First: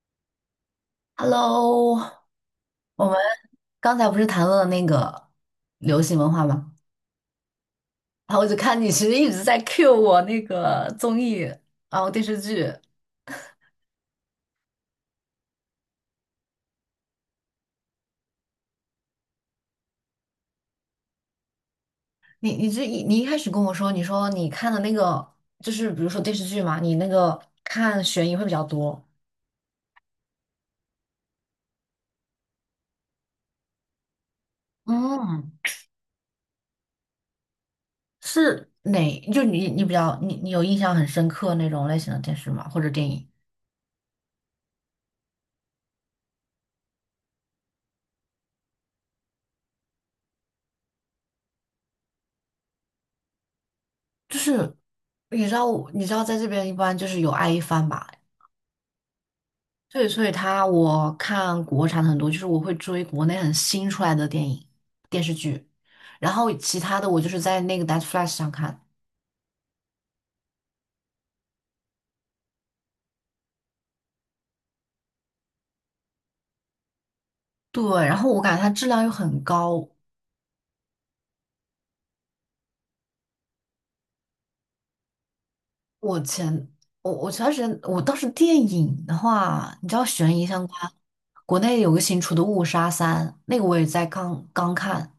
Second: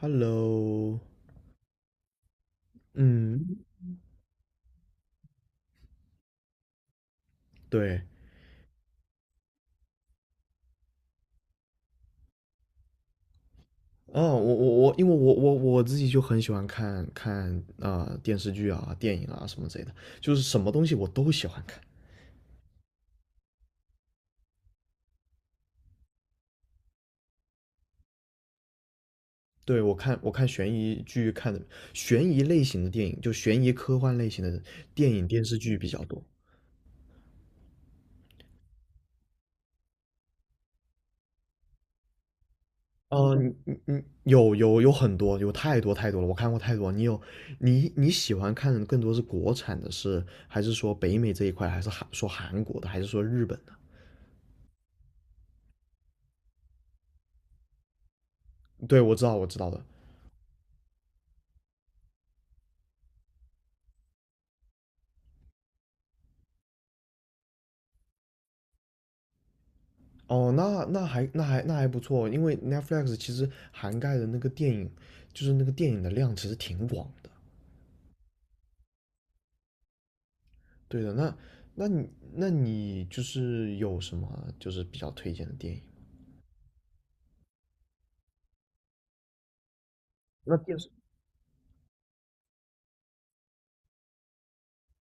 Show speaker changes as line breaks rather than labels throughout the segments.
Hello，
Hello，我们
嗯，
刚才不是谈论了那个流行文化吗？
对，
然后我就看你其实一直在 cue 我那个综艺，然后电视剧。
哦，我，因为我自己就很喜欢看电视剧啊、电影啊什么之类的，就是什么东西我都喜欢看。
你一开始跟我说，你说你看的那个就是比如说电视剧嘛，你那个看悬疑会比较多。
对，我看悬疑剧看的悬疑类型的电影，就悬疑科幻类型的电影电
嗯，
视剧比较多。
是哪？就你你比较你你有印象很深刻那种类型的电视吗？或者电影？
哦，你有很多，有太多太多了，我看过太多。你有你你喜欢看的更多是国产的是，还是说北美这一块，还是韩说韩国的，还是说日本的？
就是你知道在这边一般就是有爱一番吧。
对，我知道，我知道的。
对，所以他我看国产的很多，就是我会追国内很新出来的电影、电视剧，然后其他的我就是在那个 Netflsx 上看。
哦，那还不错，因为 Netflix 其实涵盖的那个电影，就是那个电影的量其实挺广的。
对，然后我感觉它质量又很高。
对的，那你就是有什么就是比较推荐的电影？
我前我前段时间我倒是电影的话，你知道悬疑
那
相
电视
关，国内有个新出的《误杀三》，那个我也在刚刚看，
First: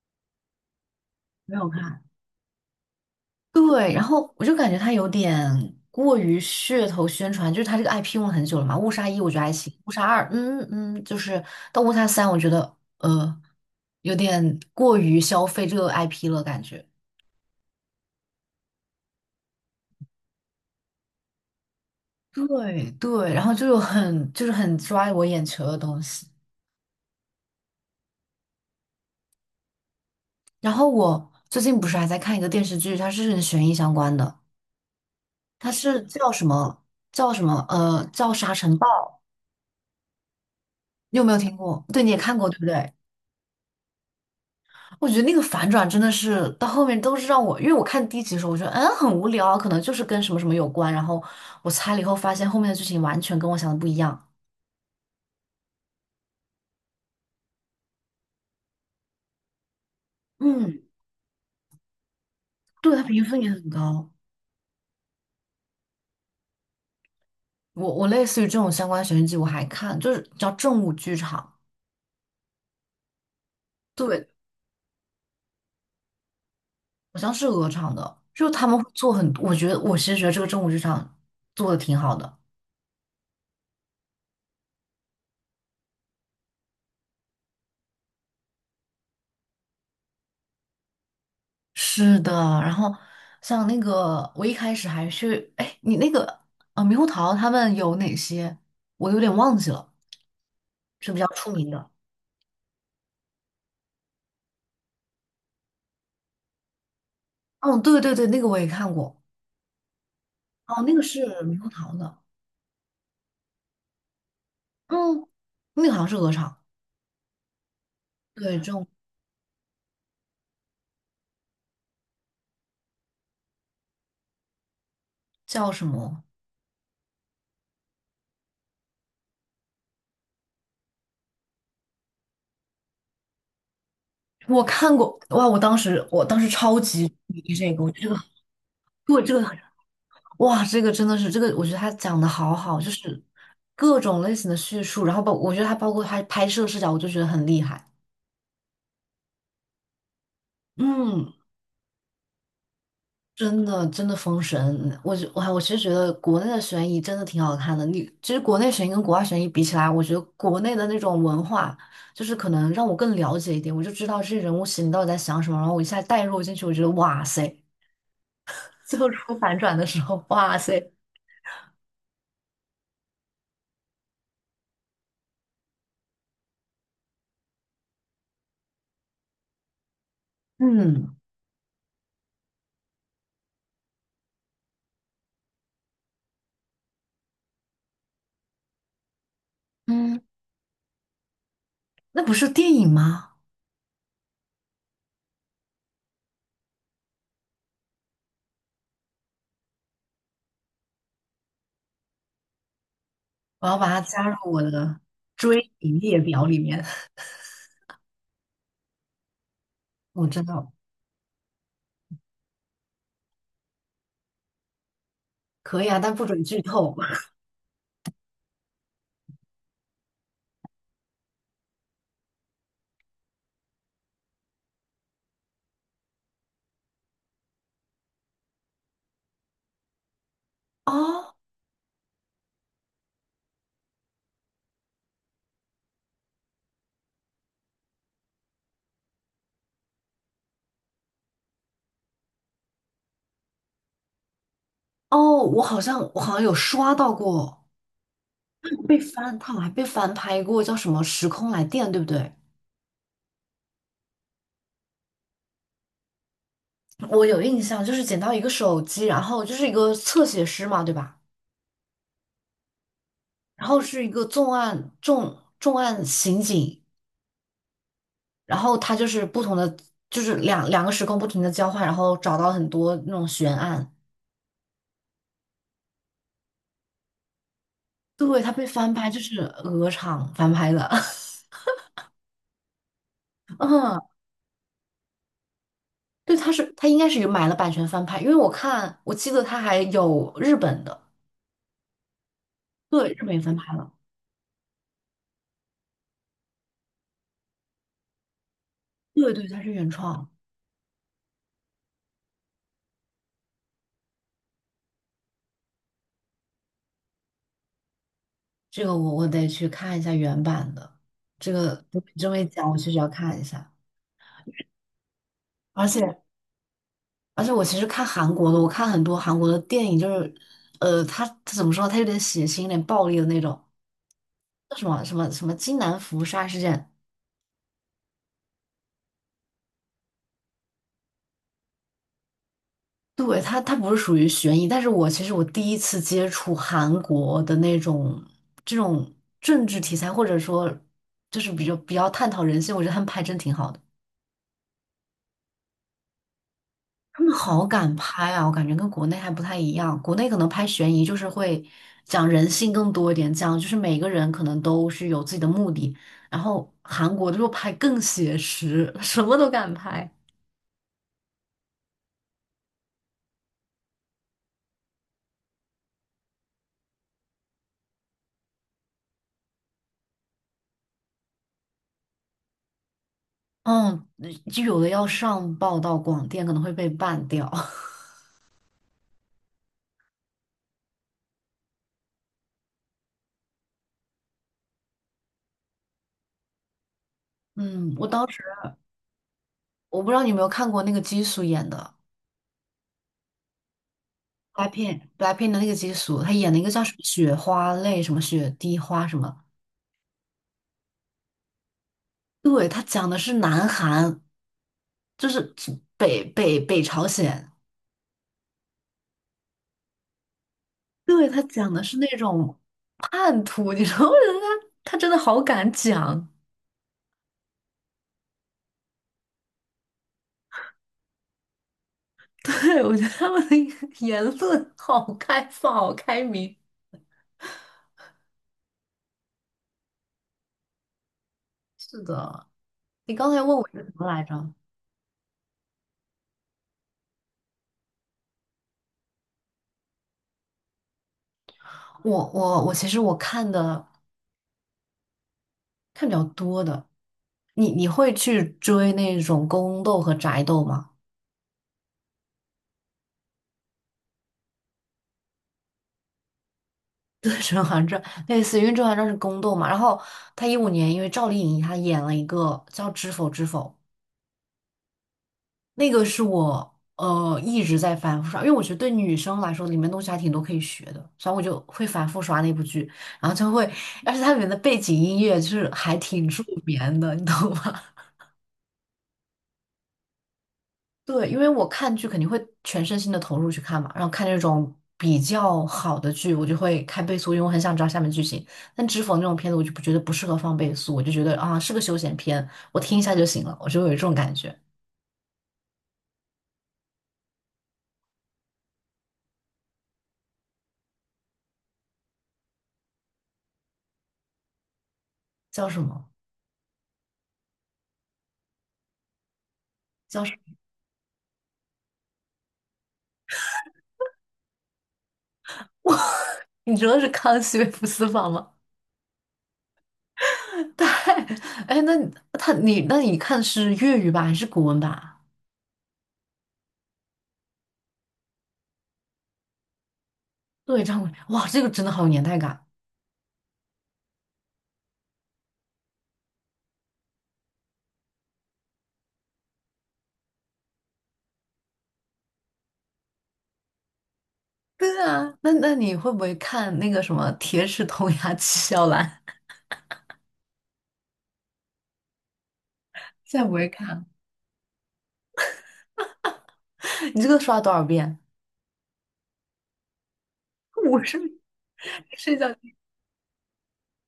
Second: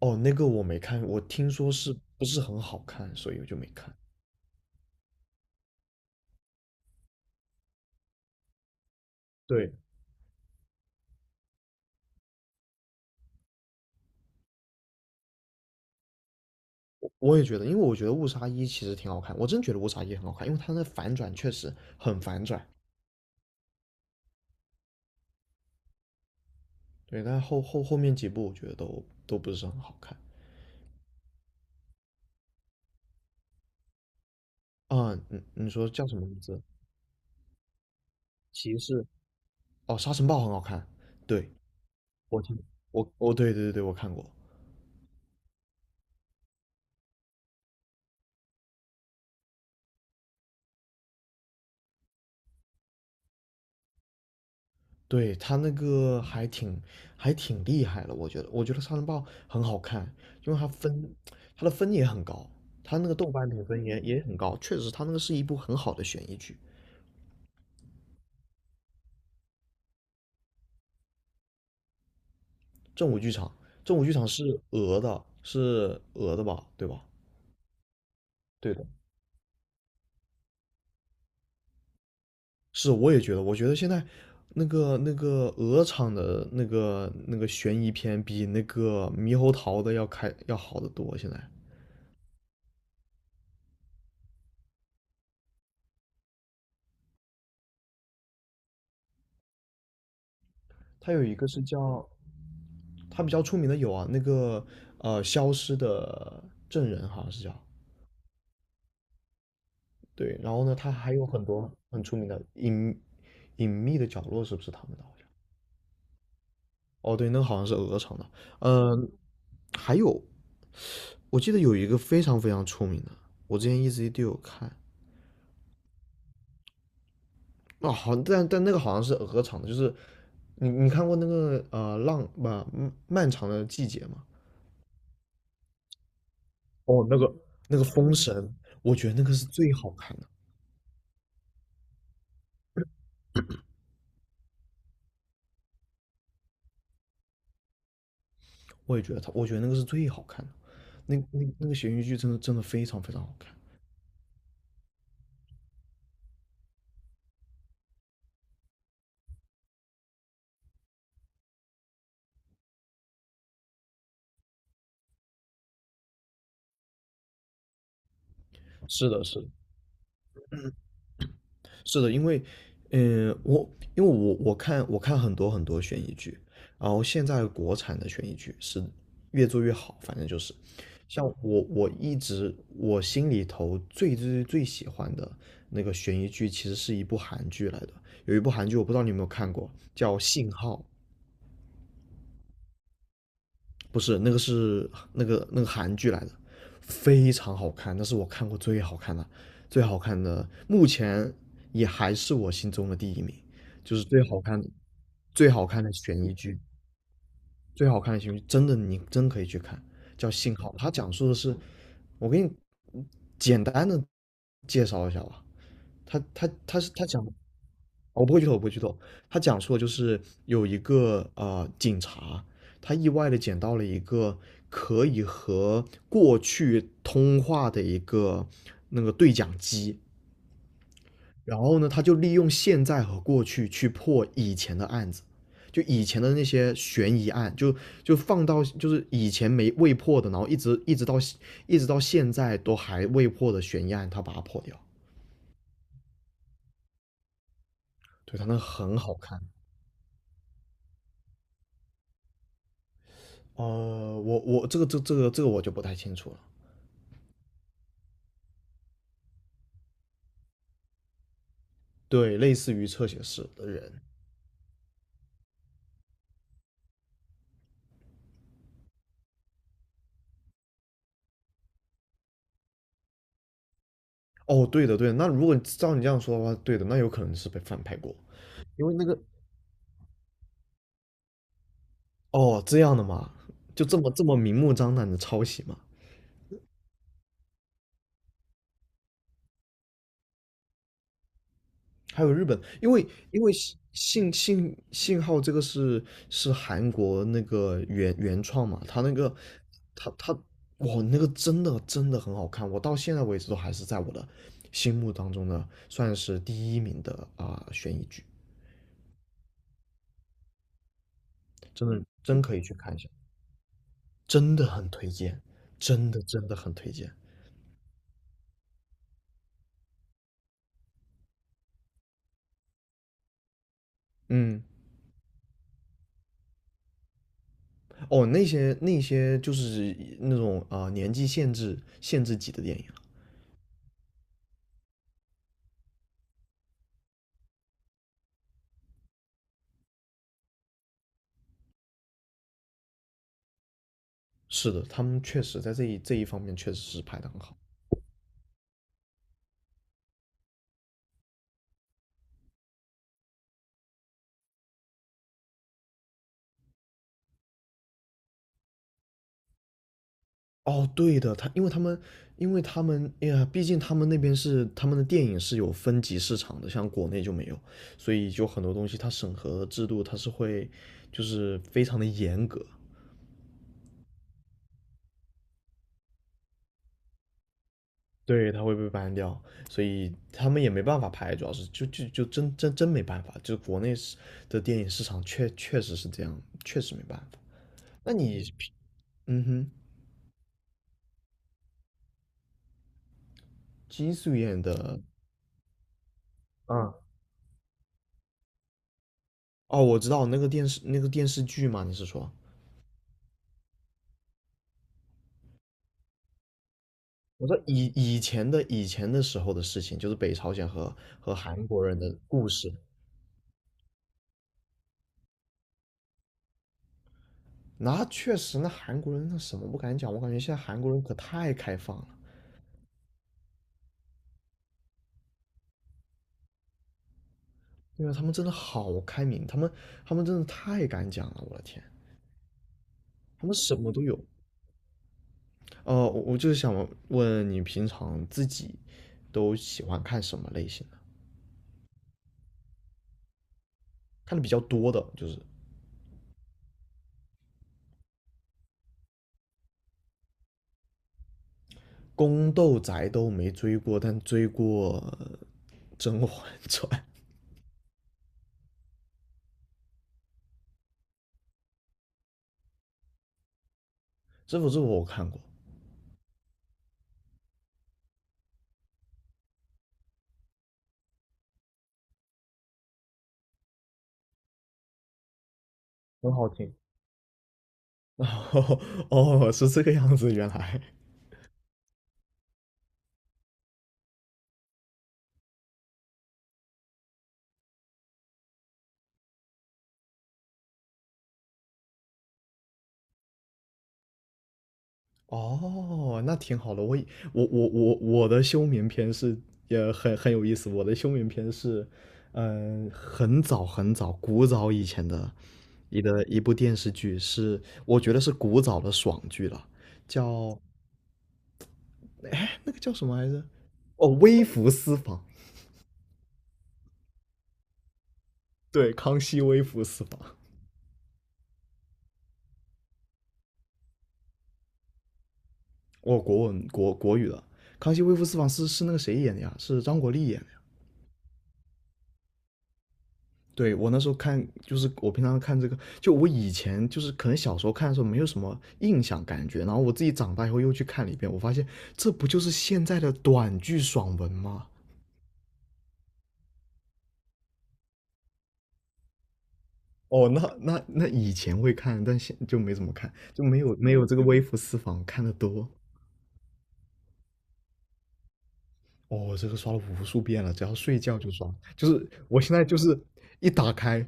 哦，那个我没看，我听
没有
说是
看。
不是很好看，所以我就没
对，
看。
然后我就感觉他有点过于噱头宣传，就是他这个 IP 用了很久了嘛，《误杀一》我觉得还行，
对，
《误杀二》就是到《误杀三》，我觉得有点过于消费这个 IP 了，感觉。
我也觉得，因为我觉得误杀一其实挺好看，我真觉得误杀一很好看，因为它的反转确实很反转。
对对，然后就有很就是很抓我眼球的东西。
对，但后面几部我觉得都不是很好看。
然后我最近不是还在看一个电视剧，它是跟悬疑相关的，
啊，你
它
你说
是
叫什么
叫
名
什
字？
么叫什么呃叫《沙尘
骑
暴》，
士。哦，沙尘暴很好看，
你有没有
对，
听过？对，你也看
我
过
听，
对不对？
我对，我看过，
我觉得那个反转真的是到后面都是让我，因为我看第一集的时候，我觉得很无聊啊可能就是跟什么什么有关，然后我猜了以后发现后面的剧情完全跟我想的不一样。
对他那个还挺还挺厉害的，我觉得，我觉得沙尘暴很好看，因为它
嗯，
分它的分也很高，
对，
它
它
那个
评
豆
分
瓣
也
评
很
分也
高。
也很高，确实，它那个是一部很好的悬疑剧。
我类似于这种相关悬疑剧我还看，就是叫正午剧场，
正午剧场，正午剧场
对，
是俄的，是俄的吧，对吧？
好像是鹅厂的，就他
对
们
的，
会做很多，我其实觉得这个正午剧场做的挺好的。
是，我也觉得，我觉得现在那个鹅厂的那个悬疑片比那个猕猴桃的要开要好得多，现在。
是的，然后像那个我一开始还是哎，你那个啊猕猴桃他们有哪些？我有点忘记了。是
它
比
有
较
一个
出
是
名的。
叫，它比较出名的有啊，那个呃消失的证人好像是叫，
哦，对对对，那个我也看过。
对，然后呢，
哦，
他
那个
还
是
有很
猕猴
多
桃
很
的。
出名的隐隐秘的角落，是不是他们的？好
嗯，
像，
那个好像是鹅肠。
哦，对，那个好像是鹅厂的，
对，这种
嗯、还有我记得有一个非常非常出名的，我之前一直都有看，
叫什么？
哦，好，但但那个好像是鹅厂的，就是你看过那个呃浪吧、漫长的季节吗？
我看过。哇，我当时超级
哦，那个
迷这
那
个，
个
我觉得
封
这个
神，我觉得那
对
个
这个
是
很
最好看的。
哇，这个真的是这个，我觉得他讲的好好，就是各种类型的叙述，然后我觉得他包括他拍摄视角，我就觉得很厉害。
我也觉得他，我觉得那个是最好看的，那
嗯。
那那个悬疑剧真的真的非常非常好看。
真的真的封神，我其实觉得国内的悬疑真的挺好看的。你其实国内悬疑跟国外悬疑比起来，我觉得国内的那种文化，就是可能让我更了解一点，我就知道这些人物心里到底在想什么，然后我一下带入进去，我觉得哇塞，最
是
后
的，
出
是的，
反转的时候，哇塞
是的，因为，嗯，我因为我看很多很多悬疑剧，然后现在国产的悬疑剧是越做越好，反正就是
嗯
像我一直心里头最最最喜欢的那个悬疑剧，其实是一部韩剧来的，有一部韩剧我不知道你有没有看过，叫
嗯，
《信号》，
那不是电影吗？
不是那个是那个韩剧来的，非常好看，那是我看过最好看的，最好看的，目前也还是我心中的第一名，
我要把
就
它
是最
加入
好看
我的
最好
追
看的
影
悬
列
疑
表里
剧，
面。
最好看的悬疑剧，真的你真可以去看，
我
叫
知
《信号》，
道，
它讲述的是，我给你简单的介绍一下吧，
可以啊，但
它
不准
它
剧
它是
透。
它讲我不会剧透，我不会剧透。他讲述的就是有一个呃警察，他意外的捡到了一个可以和过去通话的一个那个对讲机，
哦
然后呢，他就利用现在和过去去破以前的案子，就以前的那些悬疑案，就放到就是以前没未破的，然后一直到现在都还未破的悬疑案，他把它破掉。
哦，我好像有刷到过。
对，他那很
被
好
翻，
看。
他好像还被翻拍过，叫什么《时空来电》，对不对？
呃，我这个我就不太清楚了。
我有印象，就是捡到一个手机，然后就是一个侧写师嘛，对吧？
对，类似于侧写师的
然后
人。
是一个重案刑警，然后他就是不同的，就是两个时空不停的交换，然后找到很多那种悬案。
哦，对的对的，那如果照你这样说的话，对的，那有可能是被翻拍过，
对，他被
因
翻
为那
拍，就
个
是鹅厂翻拍的。
哦这样的嘛，就这
嗯，
么这么明目张胆的抄袭嘛。
对，他应该是有买了版权翻拍，因为我看我记得他还有日本的，
还有日本，因为
对，日本也
因为
翻拍
信
了，
信信信号这个是是韩国那个原原创嘛，他那
对
个
对，他是原
他
创。
他哇那个真的真的很好看，我到现在为止都还是在我的心目当中的算是第一名的啊、悬疑剧，
这个我得去看一下原版的，这个
真
不
的
这么
真
一
可以
讲，
去
我确实
看一
要
下，
看一下。
真的很推荐，
而
真
且
的真的很推荐。
而且，我其实看韩国的，我看很多韩国的电影，就是，他怎么说，他有点血腥，有点暴力的那种，
嗯，
叫什么什么什么金南福杀事件。
哦，那些那些就是那种啊、年纪限制级的电影，
对，他不是属于悬疑，但是我其实我第一次接触韩国的那种这种政治题材，或者说就是比较探讨人性，我觉得他们拍真挺好的。
是的，他们确实在这一方面确实是拍
他
的
们
很好。
好敢拍啊，我感觉跟国内还不太一样。国内可能拍悬疑就是会讲人性更多一点，讲就是每个人可能都是有自己的目的。然后韩国就拍更写实，什么都敢拍。
哦，对的，他因为他们，因为他们，哎呀，毕竟他们那边是他们的电影是有分级市场的，像国内就没有，所以就很多东西它审核制度它是会就是非常的严格，
嗯，就有的要上报到广电，可能会被办掉。
对，它会被 ban 掉，所以他们也没办法拍，主要是就真没办法，就是国内是的电影市场确确实是这样，确实没办法。
嗯，我
那
当时
你平嗯哼，
我不知道你有没有看过那个基叔演的
金素妍的，
Blackpink，Blackpink 的那个基叔，他演了一个叫什
啊，
么雪花泪，什么雪滴花什么。
哦，我知道那个电视剧嘛，你是说？
对，他讲的是南韩，就是北北北朝
我
鲜，
说以以前的时候的事情，就是北朝鲜和
对，
和
他
韩
讲的
国
是
人
那
的故
种
事。
叛徒，你知道吗？我觉得他真的好敢讲，
那确实，那韩国人那什么不敢讲，我感觉现在韩国人可太开放了，
对，我觉得他们的言论好开放，好开明。
对为他们真的好开明，他们他们真的太敢讲了，我的天，
是的，你刚才
他们
问我
什
是
么
什
都
么
有。
来着？
呃，我就是想问你，平常自己都喜欢看什么类型的？
我其实我看的
看的比较多的，就是
看比较多的，你会去追那种宫斗和宅斗吗？
宫斗宅都没追过，但追过呃甄嬛传》，
对，《甄嬛传》类似于，因为《甄嬛传》是宫斗嘛，然后他15年因为赵丽颖她演了一个叫《知否知否》。
这部我看过。
那个是我一直在反复刷，因为我觉得对女生来说，里面东西还挺多可以学的，所以我就会反复刷那部剧，然后就会，而且它里面的背景音乐就是还挺
很
助
好听。
眠的，你懂吗？
哦哦，是这个样子，原来
对，因为我看剧肯定会全身心的投入去看嘛，然后看那种比较好的剧，我就会开倍速，因为我很想知道下面剧情。但知否那种片子，我就不觉得不适合放倍速，我就觉得啊是个休闲片，我听一下就行了，我就有这种感觉。
哦，那挺好的。我以我的休眠篇是也很很有意思。我的休眠篇是，嗯、很早很早古早以前的
叫什
一
么？
个一部电视剧是，我觉得是古早的爽剧了，叫那个叫什么来着？哦，《微服私访》。
哇，你说的是《康熙微服私访》吗？
对，康熙微服私访。
对，哎，那你他你那你看的是粤语版还是古文版啊？
哦，国文国国语的《康熙微服私访》是是那个谁演的呀？是张国立演的呀。
对，张伟，哇，这个真的好有年代感。
对我那时候看，就是我平常看这个，就我以前就是可能小时候看的时候没有什么印象感觉，然后我自己长大以后又去看了一遍，我发现这不就是现在的短剧爽文吗？
对啊，那那你会不会看那个什么《铁齿铜牙纪晓岚》？
哦，那以前会看，但现就没怎么看，
现
就
在不
没
会
有没有
看。
这个微服私访看的多。
你这个刷多少遍？
哦，这个刷了无数遍了，只要 睡
我是
觉就刷，就是
睡
我
觉
现在就
一
是一打开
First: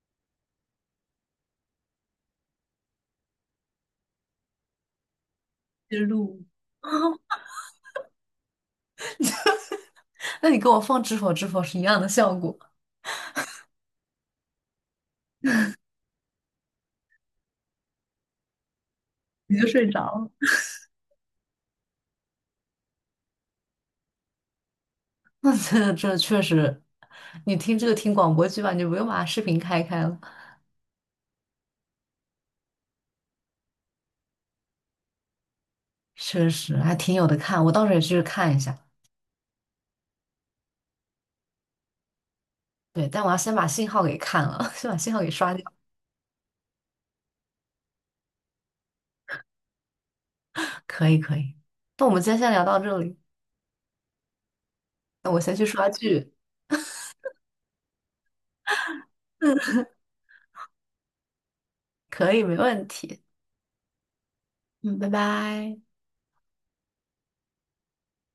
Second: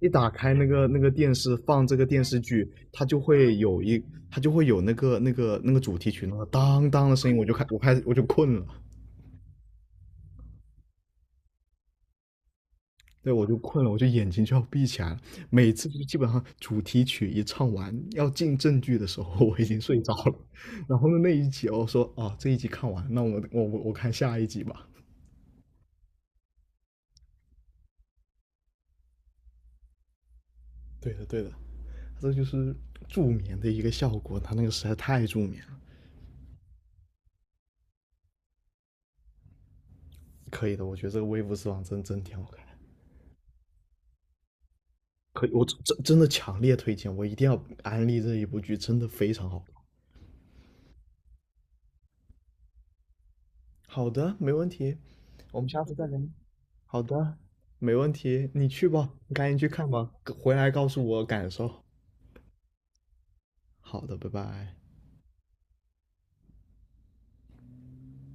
一打开那个电视放这个电视剧，它就会有一，它就会有那个主
直
题曲那
录，
个当当的声音，我开始我就困了，
那你跟我放《知否知否》是一样的效果，
对我就困了，我就眼睛就要闭起来了。每次就基本上主题曲一唱完要进正剧的时候，
你
我已
就
经
睡着
睡着
了。
了。然后呢那一集我说啊这一集看完，那我看下一集吧。
那这这确实，你听这个听广播剧吧，你就不用把视频开开了。
对的对的，这就是助眠的一个效果，它那个实在太助眠了。
确实还挺有的看，我到时候也去看一下。
可以的，我觉得这个微服私访真真挺好看
对，但我要先把信号给看了，先把信号给
可以，
刷掉。
我真的强烈推荐，我一定要安利这一部剧，真的非常好。
可以，可以。那我们今天先聊到这里，
好的，没问题，
那我先
我
去
们下
刷
次再聊。
剧。
好的，没问题，你去吧，你赶紧去看吧，回来告诉我感受。
可以，没问题。
好的，拜拜。
嗯，拜拜。